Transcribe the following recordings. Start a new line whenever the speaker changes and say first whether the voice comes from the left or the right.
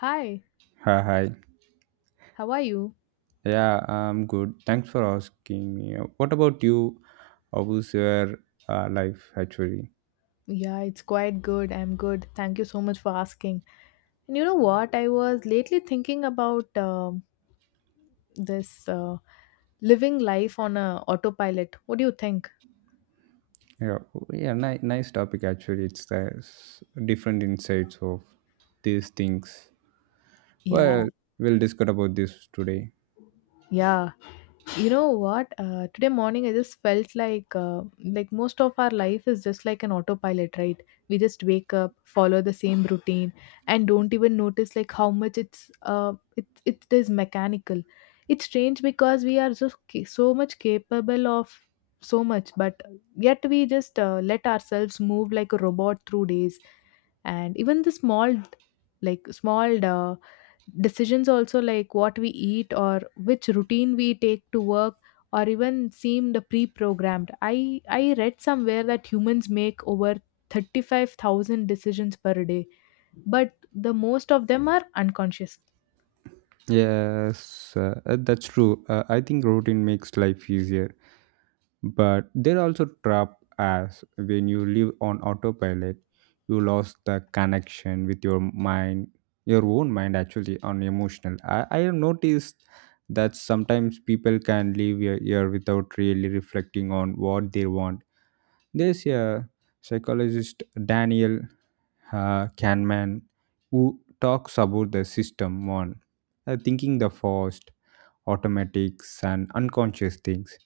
left: Hi,
right: Hi.
left: how are you?
right: Yeah, I'm good. Thanks for asking me. What about you? How was your life actually?
left: Yeah, it's quite good. I'm good. Thank you so much for asking. And you know what? I was lately thinking about this living life on a autopilot. What do you think?
right: Yeah, yeah, nice topic actually. It's the different insights of these things.
left: Yeah,
right: Well, we'll discuss about this today.
left: yeah. You know what? Today morning, I just felt like most of our life is just like an autopilot, right? We just wake up, follow the same routine, and don't even notice like how much it is mechanical. It's strange because we are so so much capable of so much, but yet we just let ourselves move like a robot through days, and even the small like small decisions also like what we eat or which routine we take to work or even seemed pre-programmed. I read somewhere that humans make over 35,000 decisions per day, but the most of them are unconscious.
right: Yes, that's true. I think routine makes life easier. But there are also trap as when you live on autopilot, you lost the connection with your mind, your own mind actually on emotional. I have noticed that sometimes people can live a year without really reflecting on what they want. There's a psychologist Daniel Kahneman who talks about the system one, thinking the fast, automatics and unconscious things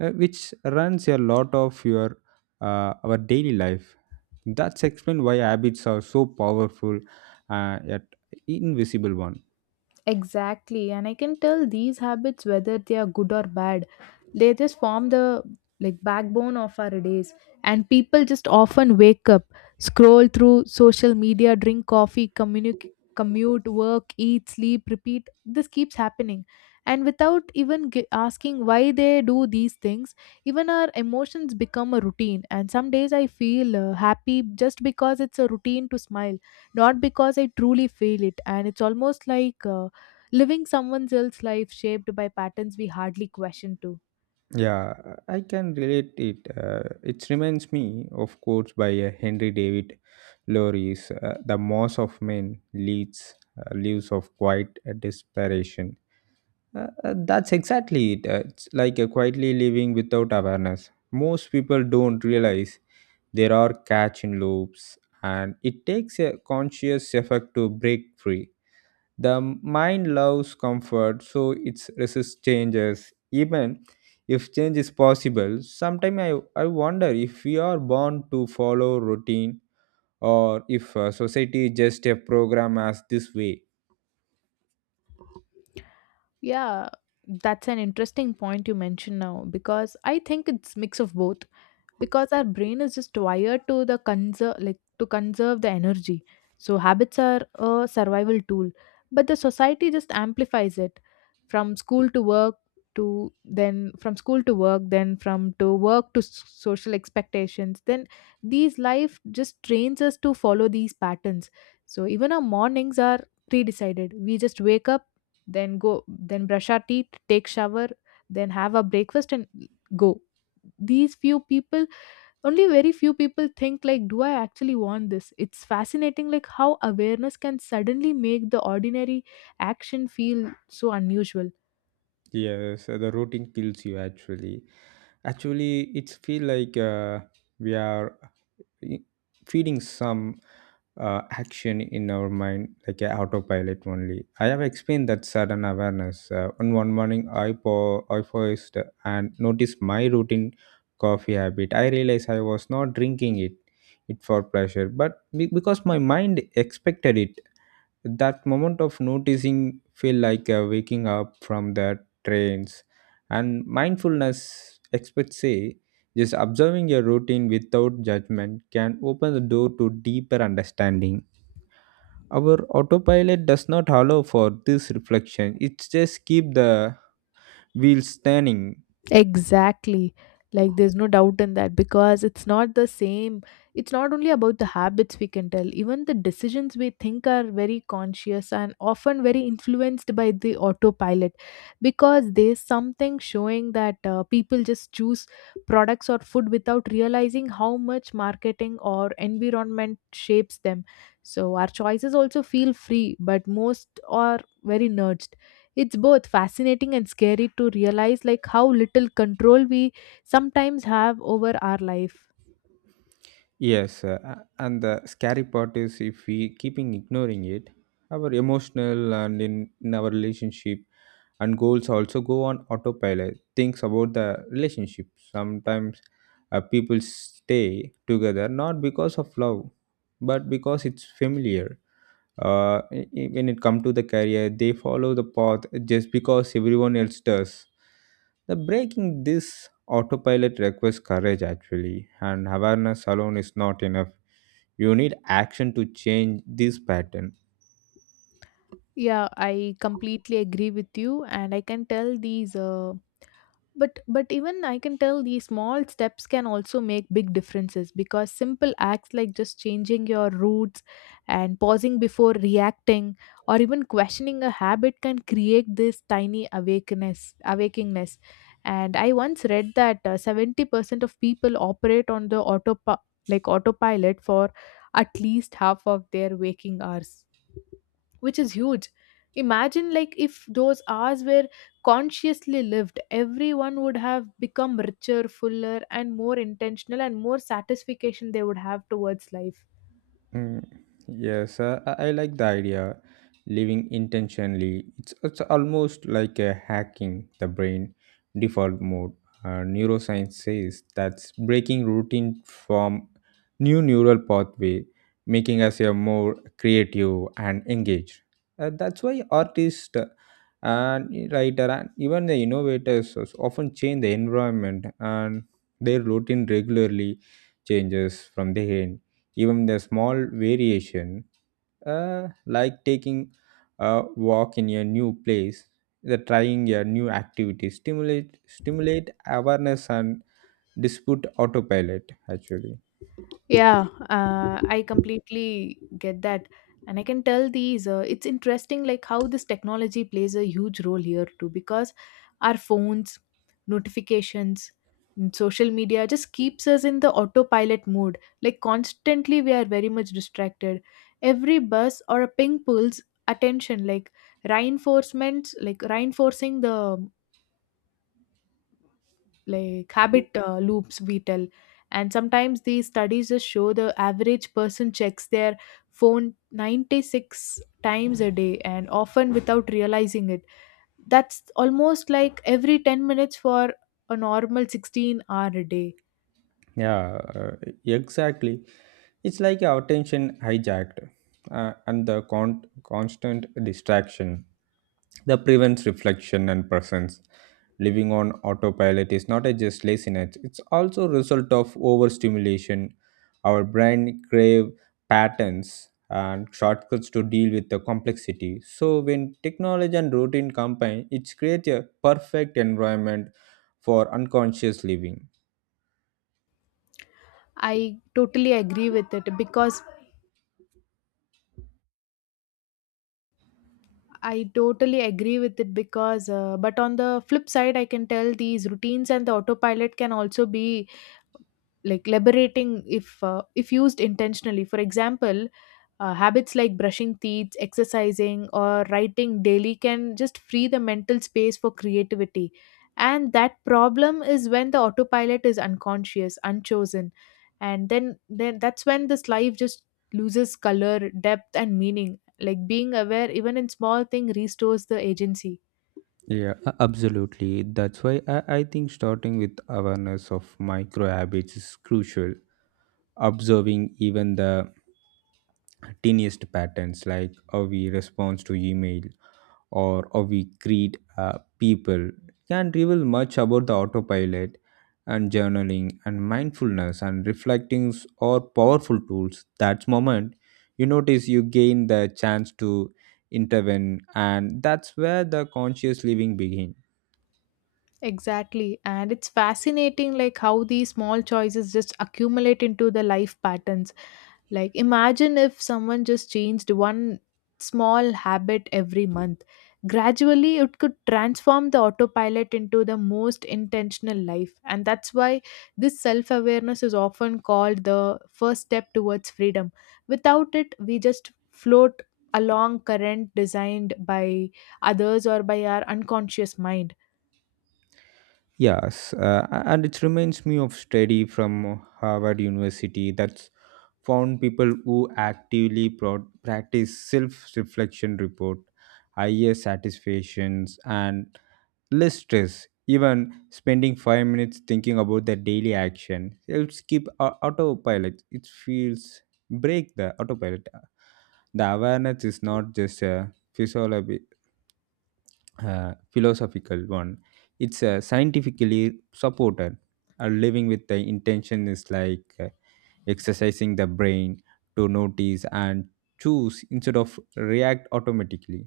right: which runs a lot of your our daily life. That's explain why habits are so powerful yet invisible one.
left: Exactly, and I can tell these habits, whether they are good or bad, they just form the like backbone of our days, and people just often wake up, scroll through social media, drink coffee, commute, work, eat, sleep, repeat. This keeps happening, and without even asking why they do these things, even our emotions become a routine. And some days I feel happy just because it's a routine to smile, not because I truly feel it. And it's almost like living someone else's life shaped by patterns we hardly question too.
right: Yeah, I can relate it. It reminds me, of quotes by Henry David Lorre's "The Moss of Men Leads Leaves of Quiet Desperation." That's exactly it. It's like a quietly living without awareness. Most people don't realize there are catch in loops, and it takes a conscious effort to break free. The mind loves comfort, so it resists changes, even if change is possible. Sometimes I wonder if we are born to follow routine or if society just a program as this way.
left: Yeah, that's an interesting point you mentioned now because I think it's mix of both, because our brain is just wired to the conserve like to conserve the energy, so habits are a survival tool, but the society just amplifies it. From school to work, to then from school to work, then from to work to social expectations, then these life just trains us to follow these patterns. So even our mornings are pre-decided. We just wake up, then go, then brush our teeth, take shower, then have our breakfast and go. These few people, only very few people think like, do I actually want this? It's fascinating like how awareness can suddenly make the ordinary action feel so unusual.
right: Yes, the routine kills you actually. Actually, it's feel like we are i- feeding some action in our mind, like a autopilot only. I have explained that sudden awareness. On one morning, I paused and noticed my routine coffee habit. I realized I was not drinking it, it for pleasure, but because my mind expected it. That moment of noticing feel like waking up from the trance. And mindfulness experts say just observing your routine without judgment can open the door to deeper understanding. Our autopilot does not allow for this reflection. It just keep the wheels turning.
left: Exactly. Like there's no doubt in that because it's not the same. It's not only about the habits we can tell, even the decisions we think are very conscious and often very influenced by the autopilot because there's something showing that people just choose products or food without realizing how much marketing or environment shapes them. So our choices also feel free, but most are very nudged. It's both fascinating and scary to realize like how little control we sometimes have over our life.
right: Yes, and the scary part is if we keeping ignoring it, our emotional and in our relationship and goals also go on autopilot. Thinks about the relationship. Sometimes people stay together not because of love, but because it's familiar. When it comes to the career, they follow the path just because everyone else does. The breaking this autopilot requires courage actually, and awareness alone is not enough. You need action to change this pattern.
left: Yeah, I completely agree with you, and I can tell these but even I can tell these small steps can also make big differences because simple acts like just changing your routes and pausing before reacting or even questioning a habit can create this tiny awakeness awakingness. And I once read that 70% of people operate on the auto like autopilot for at least half of their waking hours, which is huge. Imagine like if those hours were consciously lived, everyone would have become richer, fuller, and more intentional, and more satisfaction they would have towards life.
right: Mm, yes, I like the idea. Living intentionally, it's almost like a hacking the brain default mode. Neuroscience says that's breaking routine from new neural pathway, making us a more creative and engaged. That's why artists and writer and even the innovators is often change the environment and their routine regularly changes from the end. Even the small variation, like taking a walk in a new place, the trying a new activity, stimulate awareness and dispute autopilot actually.
left: Yeah, I completely get that. And I can tell these, it's interesting like how this technology plays a huge role here too, because our phones, notifications, and social media just keeps us in the autopilot mode. Like constantly we are very much distracted. Every buzz or a ping pulls attention, like reinforcements, like reinforcing the like habit loops we tell. And sometimes these studies just show the average person checks their phone 96 times a day and often without realizing it. That's almost like every 10 minutes for a normal 16 hour a day.
right: Yeah, exactly. It's like our attention hijacked, and the constant distraction that prevents reflection and presence. Living on autopilot is not a just laziness; it's also a result of overstimulation. Our brain crave patterns and shortcuts to deal with the complexity. So when technology and routine combine, it creates a perfect environment for unconscious living.
left: i totally agree with it because I totally agree with it because, but on the flip side, I can tell these routines and the autopilot can also be like liberating if used intentionally. For example, habits like brushing teeth, exercising, or writing daily can just free the mental space for creativity. And that problem is when the autopilot is unconscious, unchosen. And then that's when this life just loses color, depth, and meaning. Like being aware, even in small thing, restores the agency.
right: Yeah, absolutely. That's why I think starting with awareness of micro habits is crucial. Observing even the tiniest patterns, like how we respond to email or how we greet people, can reveal much about the autopilot. And journaling and mindfulness and reflectings are powerful tools. That moment, you notice you gain the chance to intervene, and that's where the conscious living begins.
left: Exactly. And it's fascinating like how these small choices just accumulate into the life patterns. Like, imagine if someone just changed one small habit every month. Gradually, it could transform the autopilot into the most intentional life. And that's why this self awareness is often called the first step towards freedom. Without it, we just float along current designed by others or by our unconscious mind.
right: Yes, and it reminds me of study from Harvard University that's found people who actively practice self-reflection report higher satisfactions and less stress. Even spending 5 minutes thinking about their daily action helps keep autopilot. It feels break the autopilot. The awareness is not just a physiology philosophical one. It's scientifically supported. Uh, living with the intention is like exercising the brain to notice and choose instead of react automatically.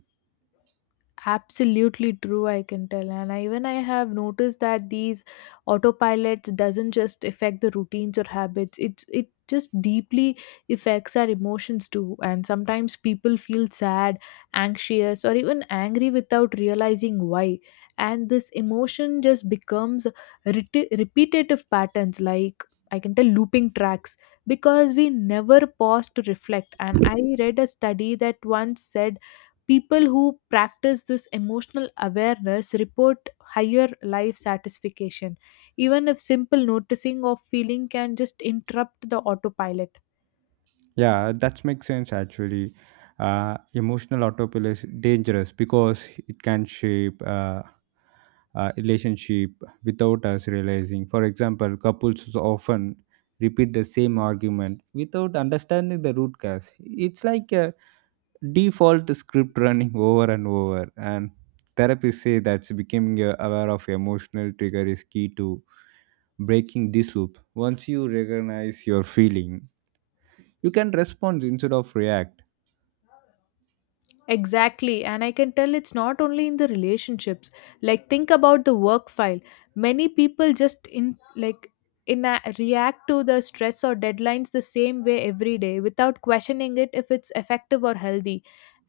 left: Absolutely true, I can tell. Even I have noticed that these autopilots doesn't just affect the routines or habits. It just deeply affects our emotions too, and sometimes people feel sad, anxious, or even angry without realizing why. And this emotion just becomes repetitive patterns, like I can tell looping tracks, because we never pause to reflect. And I read a study that once said people who practice this emotional awareness report higher life satisfaction, even if simple noticing of feeling can just interrupt the autopilot.
right: Yeah, that makes sense actually. Emotional autopilot is dangerous because it can shape relationship without us realizing. For example, couples often repeat the same argument without understanding the root cause. It's like a default script running over and over. And therapists say that becoming aware of emotional trigger is key to breaking this loop. Once you recognize your feeling, you can respond instead of react.
left: Exactly, and I can tell it's not only in the relationships. Like think about the work file. Many people just in react to the stress or deadlines the same way every day without questioning it if it's effective or healthy.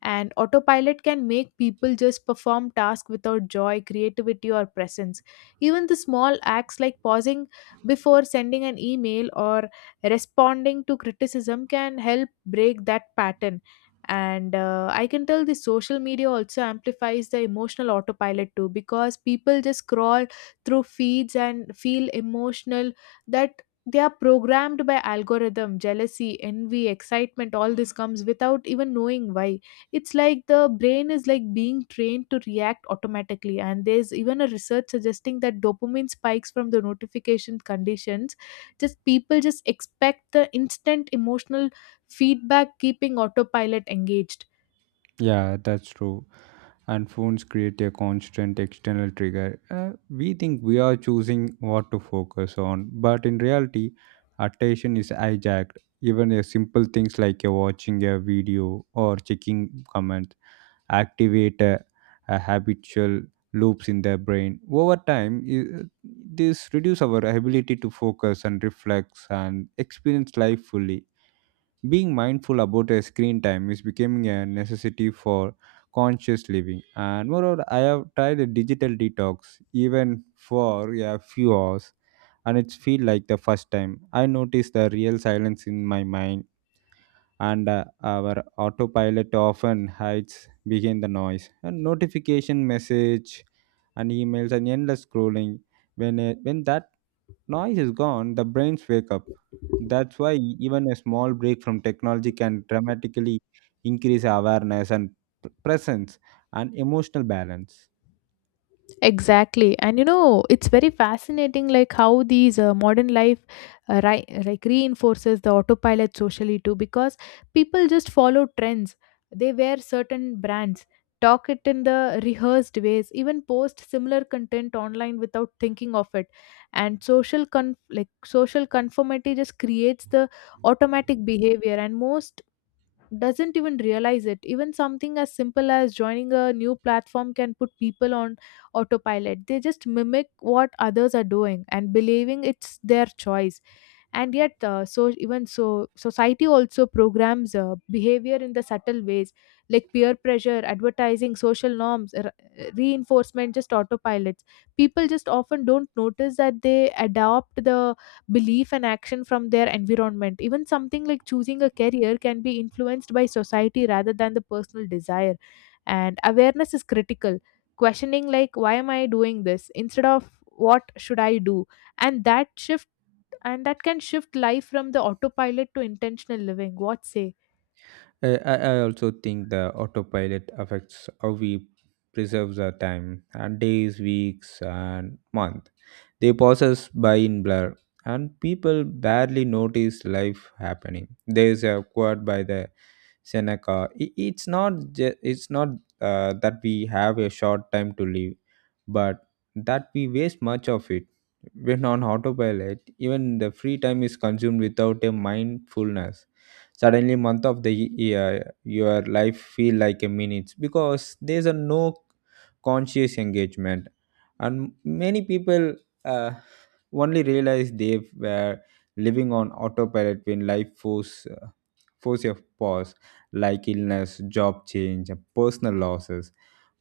left: And autopilot can make people just perform tasks without joy, creativity, or presence. Even the small acts like pausing before sending an email or responding to criticism can help break that pattern. And I can tell the social media also amplifies the emotional autopilot too, because people just scroll through feeds and feel emotional that they are programmed by algorithm: jealousy, envy, excitement, all this comes without even knowing why. It's like the brain is like being trained to react automatically. And there's even a research suggesting that dopamine spikes from the notification conditions, just people just expect the instant emotional feedback keeping autopilot engaged.
right: Yeah, that's true. And phones create a constant external trigger. Uh, we think we are choosing what to focus on, but in reality, attention is hijacked. Even a simple things like watching a video or checking comments activate habitual loops in their brain. Over time, this reduce our ability to focus and reflect and experience life fully. Being mindful about our screen time is becoming a necessity for conscious living. And moreover, I have tried a digital detox even for a few hours, and it's feel like the first time I noticed the real silence in my mind. And our autopilot often hides behind the noise and notification message and emails and endless scrolling. When that noise is gone, the brains wake up. That's why even a small break from technology can dramatically increase awareness and presence and emotional balance.
left: Exactly. And you know, it's very fascinating like how these modern life like reinforces the autopilot socially too, because people just follow trends. They wear certain brands, talk it in the rehearsed ways, even post similar content online without thinking of it. And like social conformity just creates the automatic behavior, and most doesn't even realize it. Even something as simple as joining a new platform can put people on autopilot. They just mimic what others are doing and believing it's their choice. And yet so even so society also programs behavior in the subtle ways, like peer pressure, advertising, social norms, reinforcement just autopilots. People just often don't notice that they adopt the belief and action from their environment. Even something like choosing a career can be influenced by society rather than the personal desire. And awareness is critical, questioning like, why am I doing this instead of what should I do? and that shift and that can shift life from the autopilot to intentional living. What say?
right: I, I also think the autopilot affects how we preserve the time and days, weeks, and month. They process by in blur, and people barely notice life happening. They are acquired by the Seneca. It's not it's not that we have a short time to live, but that we waste much of it. When on autopilot, even the free time is consumed without a mindfulness. Suddenly, month of the year, your life feel like a minute because there's a no conscious engagement, and many people uh, only realize they were living on autopilot when life force force your pause, like illness, job change, and personal losses.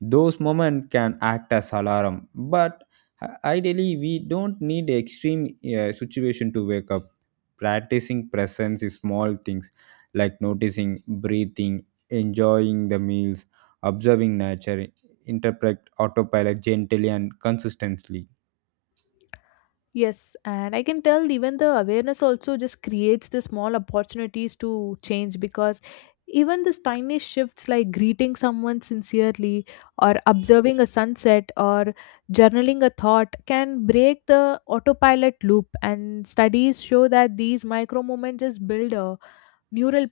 right: Those moments can act as alarm, but ideally, we don't need extreme situation to wake up. Practicing presence is small things like noticing, breathing, enjoying the meals, observing nature, interpret autopilot gently and consistently.
left: Yes, and I can tell even the awareness also just creates the small opportunities to change because even this tiny shifts like greeting someone sincerely or observing a sunset or journaling a thought can break the autopilot loop. And studies show that these micro moments just build a neural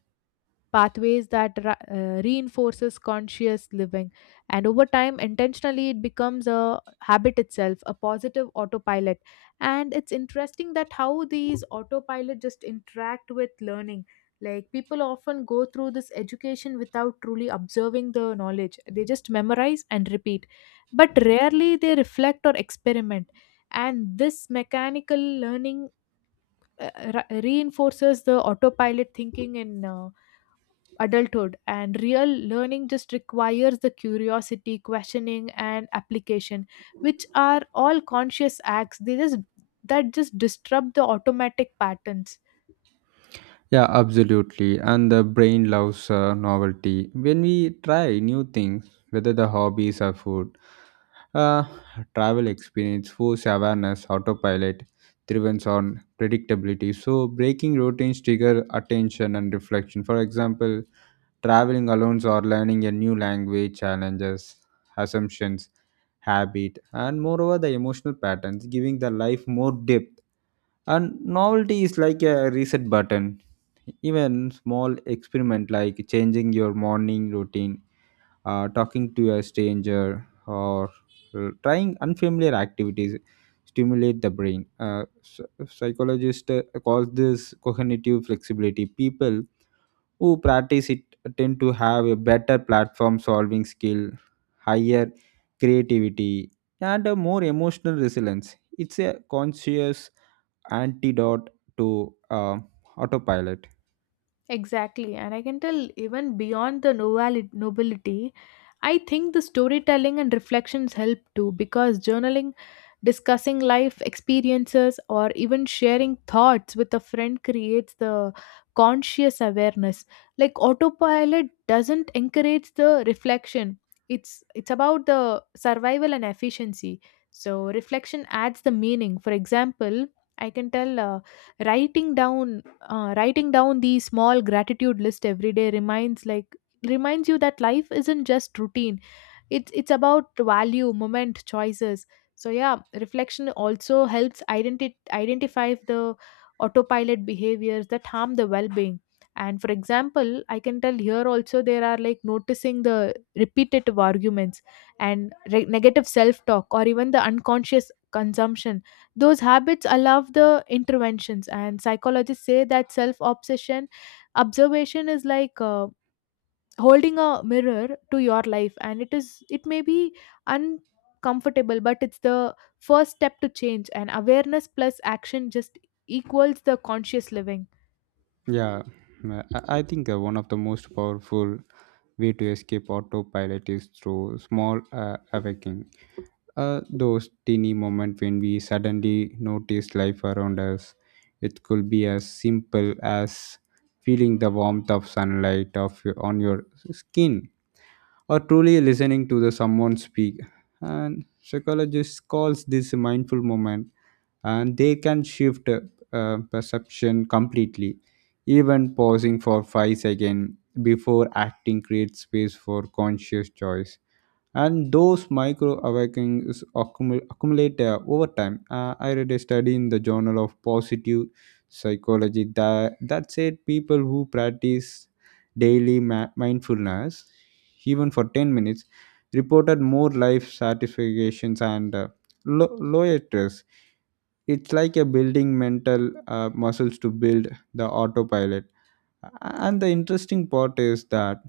left: pathways that reinforces conscious living. And over time intentionally it becomes a habit itself, a positive autopilot. And it's interesting that how these autopilot just interact with learning. Like people often go through this education without truly observing the knowledge. They just memorize and repeat, but rarely they reflect or experiment. And this mechanical learning uh, reinforces the autopilot thinking in adulthood. And real learning just requires the curiosity, questioning, and application, which are all conscious acts. They just that just disrupt the automatic patterns.
right: Yeah, absolutely. And the brain loves novelty. When we try new things, whether the hobbies or food, uh, travel experience, force awareness, autopilot, driven on predictability. So breaking routines trigger attention and reflection. For example, traveling alone or learning a new language challenges assumptions habit and moreover the emotional patterns giving the life more depth. And novelty is like a reset button. Even small experiment like changing your morning routine, talking to a stranger, or trying unfamiliar activities stimulate the brain. Psychologists call this cognitive flexibility. People who practice it tend to have a better platform solving skill, higher creativity, and a more emotional resilience. It's a conscious antidote to autopilot.
left: Exactly, and I can tell even beyond the nobility, I think the storytelling and reflections help too because journaling, discussing life experiences, or even sharing thoughts with a friend creates the conscious awareness. Like autopilot doesn't encourage the reflection. It's about the survival and efficiency. So reflection adds the meaning. For example, I can tell writing down writing down the small gratitude list every day reminds you that life isn't just routine, it's about value moment choices. So yeah, reflection also helps identify the autopilot behaviors that harm the well-being. And for example, I can tell here also, there are like noticing the repetitive arguments and negative self-talk or even the unconscious consumption. Those habits allow the interventions, and psychologists say that self-obsession observation is like holding a mirror to your life, and it may be uncomfortable, but it's the first step to change. And awareness plus action just equals the conscious living.
right: Yeah, I think one of the most powerful way to escape autopilot is through small awakening. Those teeny moments when we suddenly notice life around us. It could be as simple as feeling the warmth of sunlight of on your skin, or truly listening to the someone speak. And psychologists calls this mindful moment, and they can shift perception completely. Even pausing for 5 seconds before acting creates space for conscious choice. And those micro awakenings accumulate over time. Uh, I read a study in the journal of positive psychology that said people who practice daily mindfulness even for 10 minutes reported more life satisfactions and lower stress. It's like a building mental muscles to build the autopilot. And the interesting part is that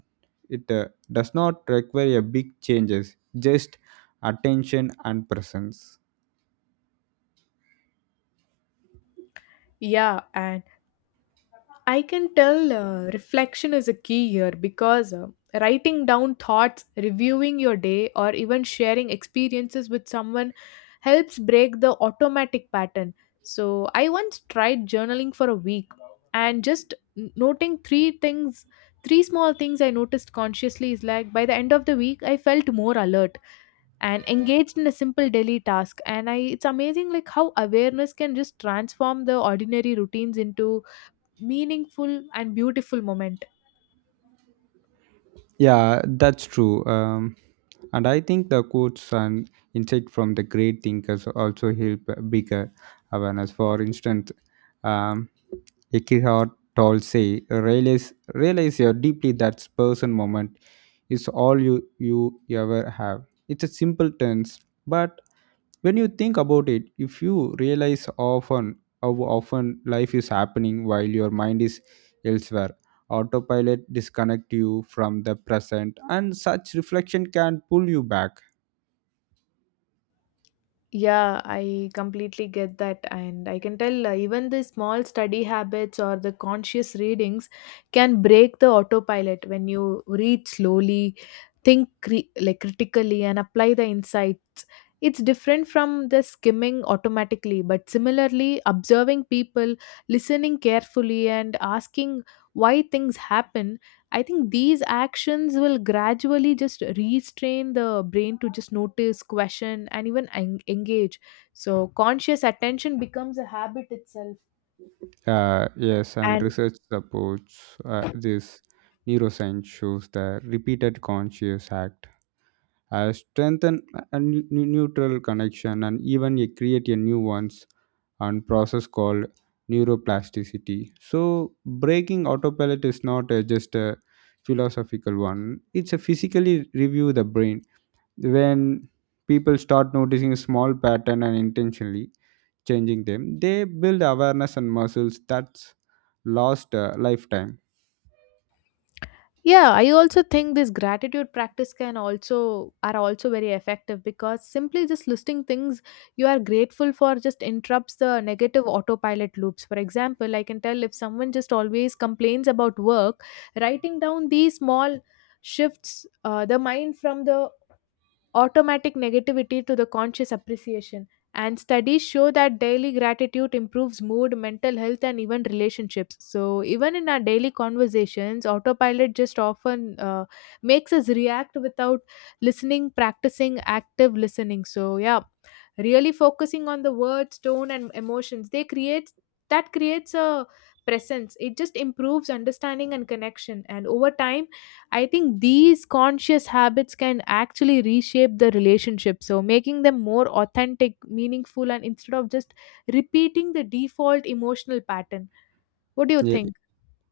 right: it does not require a big changes, just attention and presence.
left: Yeah, and I can tell reflection is a key here because writing down thoughts, reviewing your day, or even sharing experiences with someone helps break the automatic pattern. So, I once tried journaling for a week and just noting three things, three small things I noticed consciously. Is like by the end of the week, I felt more alert and engaged in a simple daily task. And I, it's amazing like how awareness can just transform the ordinary routines into meaningful and beautiful moment.
right: Yeah, that's true. And I think the quotes and insight from the great thinkers also help bigger awareness. For instance, um, Eckhart Tolle say, realize your deeply that person moment is all you ever have. It's a simple tense, but when you think about it, if you realize often how often life is happening while your mind is elsewhere, autopilot disconnect you from the present, and such reflection can pull you back.
left: Yeah, I completely get that. And I can tell even the small study habits or the conscious readings can break the autopilot when you read slowly, think like critically, and apply the insights. It's different from the skimming automatically, but similarly, observing people, listening carefully, and asking why things happen, I think these actions will gradually just restrain the brain to just notice, question, and even engage. So, conscious attention becomes a habit itself.
right: Yes, and research supports this. Neuroscience shows the repeated conscious act strengthen a neutral connection, and even you create a new ones, and process called neuroplasticity. So breaking autopilot is not just a philosophical one, it's a physically review the brain. When people start noticing a small pattern and intentionally changing them, they build awareness and muscles that's lost a lifetime.
left: Yeah, I also think this gratitude practice can also are also very effective because simply just listing things you are grateful for just interrupts the negative autopilot loops. For example, I can tell if someone just always complains about work, writing down these small shifts the mind from the automatic negativity to the conscious appreciation. And studies show that daily gratitude improves mood, mental health, and even relationships. So, even in our daily conversations, autopilot just often makes us react without listening, practicing active listening. So, yeah, really focusing on the words, tone, and emotions, they create that creates a presence. It just improves understanding and connection. And over time, I think these conscious habits can actually reshape the relationship. So, making them more authentic, meaningful, and instead of just repeating the default emotional pattern. What do you
right: Ye-
left: think?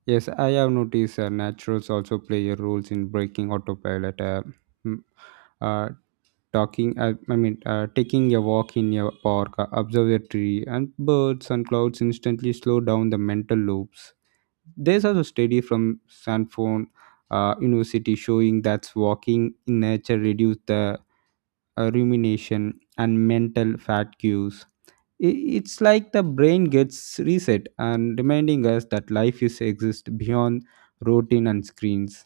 right: yes, I have noticed naturals also play a role in breaking autopilot. Mm, uh, talking I mean Taking a walk in a park, observe a tree and birds and clouds instantly slow down the mental loops. There's also study from Sanford University showing that walking in nature reduces the rumination and mental fatigue. It's like the brain gets reset and reminding us that life is exist beyond routine and screens.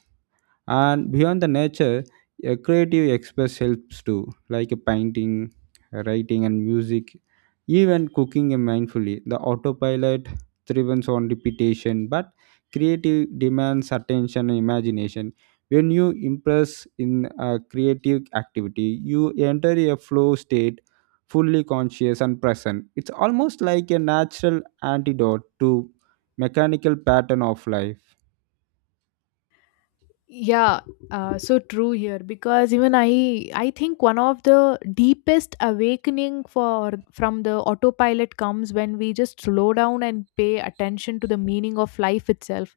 right: And beyond the nature, a creative express helps too, like a painting, writing and music, even cooking mindfully. The autopilot thrives on repetition, but creative demands attention and imagination. When you impress in a creative activity, you enter a flow state, fully conscious and present. It's almost like a natural antidote to mechanical pattern of life.
left: Yeah, so true here, because even I think one of the deepest awakening for from the autopilot comes when we just slow down and pay attention to the meaning of life itself,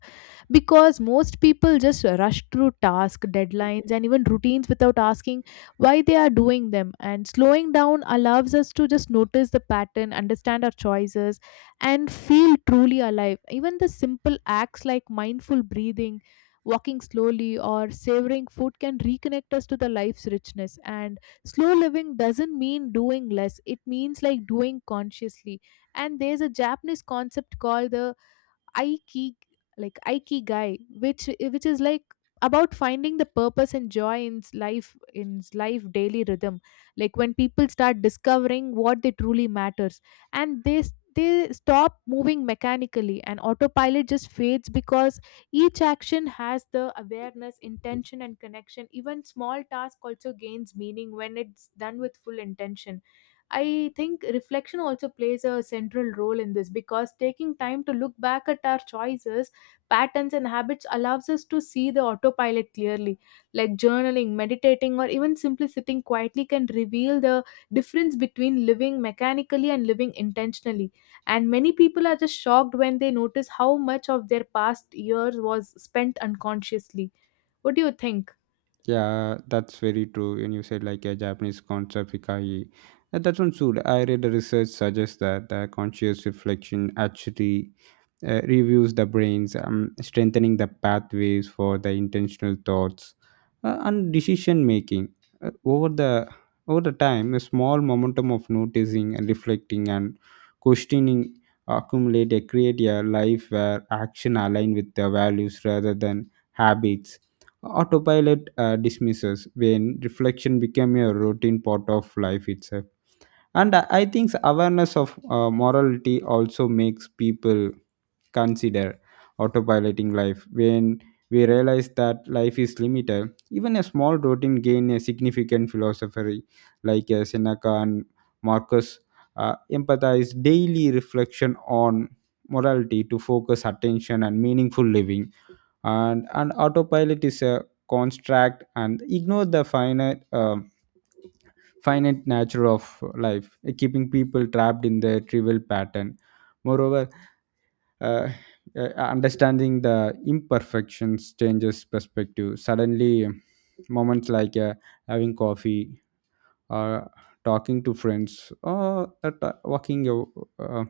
left: because most people just rush through tasks, deadlines, and even routines without asking why they are doing them. And slowing down allows us to just notice the pattern, understand our choices, and feel truly alive. Even the simple acts like mindful breathing, walking slowly, or savoring food can reconnect us to the life's richness. And slow living doesn't mean doing less, it means like doing consciously. And there's a Japanese concept called the aiki aikigai, which which is like about finding the purpose and joy in life daily rhythm. Like when people start discovering what they truly matters, and they s- they stop moving mechanically and autopilot just fades, because each action has the awareness intention and connection. Even small task also gains meaning when it's done with full intention. I think reflection also plays a central role in this because taking time to look back at our choices, patterns, and habits allows us to see the autopilot clearly. Like journaling, meditating, or even simply sitting quietly can reveal the difference between living mechanically and living intentionally. And many people are just shocked when they notice how much of their past years was spent unconsciously. What do you think?
right: Yeah, that's very true. And you said like a Japanese concept, hikai, that sounds good. I read a research suggests that the conscious reflection actually reviews the brains, strengthening the pathways for the intentional thoughts and decision making. Uh, over the time, a small momentum of noticing and reflecting and questioning accumulate a create a life where action align with the values rather than habits. Autopilot dismisses when reflection become a routine part of life itself. And I think awareness of morality also makes people consider autopiloting life. When we realize that life is limited, even a small routine gain a significant philosophy, like Seneca and Marcus empathize daily reflection on morality to focus attention and meaningful living. And autopilot is a construct and ignore the finite finite nature of life, keeping people trapped in their trivial pattern. Moreover, uh, understanding the imperfections changes perspective. Suddenly moments like having coffee or talking to friends or t- walking uh,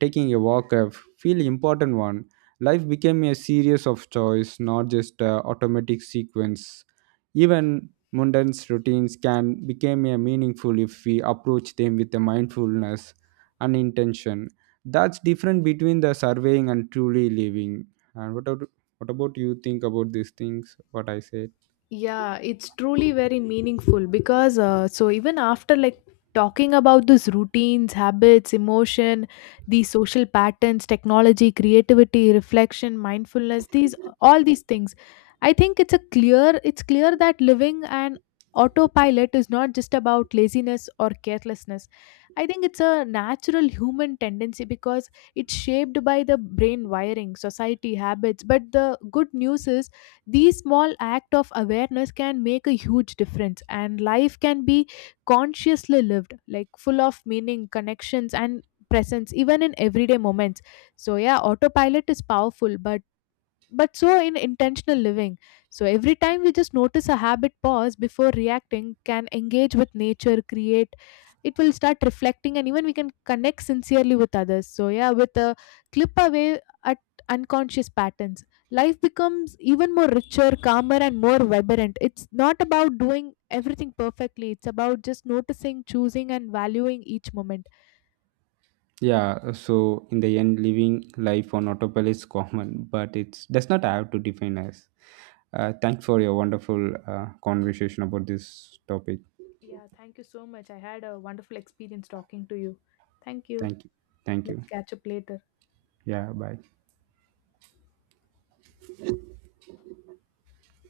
right: taking a walk, I feel important one. Life became a series of choice, not just a automatic sequence. Even mundane routines can become a meaningful if we approach them with a mindfulness and intention. That's different between the surveying and truly living. And what about you think about these things what I said?
left: Yeah, it's truly very meaningful, because so even after like talking about these routines, habits, emotion, these social patterns, technology, creativity, reflection, mindfulness, these all these things, I think it's clear that living an autopilot is not just about laziness or carelessness. I think it's a natural human tendency because it's shaped by the brain wiring, society habits. But the good news is these small act of awareness can make a huge difference, and life can be consciously lived, like full of meaning, connections and presence even in everyday moments. So yeah, autopilot is powerful, but so in intentional living. So every time we just notice a habit, pause before reacting, can engage with nature, create, it will start reflecting, and even we can connect sincerely with others. So yeah, with a clip away at unconscious patterns, life becomes even more richer, calmer and more vibrant. It's not about doing everything perfectly, it's about just noticing, choosing and valuing each moment.
right: Yeah, so in the end, living life on autopilot is common, but it does not have to define us. Thanks for your wonderful conversation about this topic.
left: Yeah, thank you so much. I had a wonderful experience talking to you. Thank you.
right: Thank you. Thank you.
left: Let's catch up later.
right: Yeah, bye.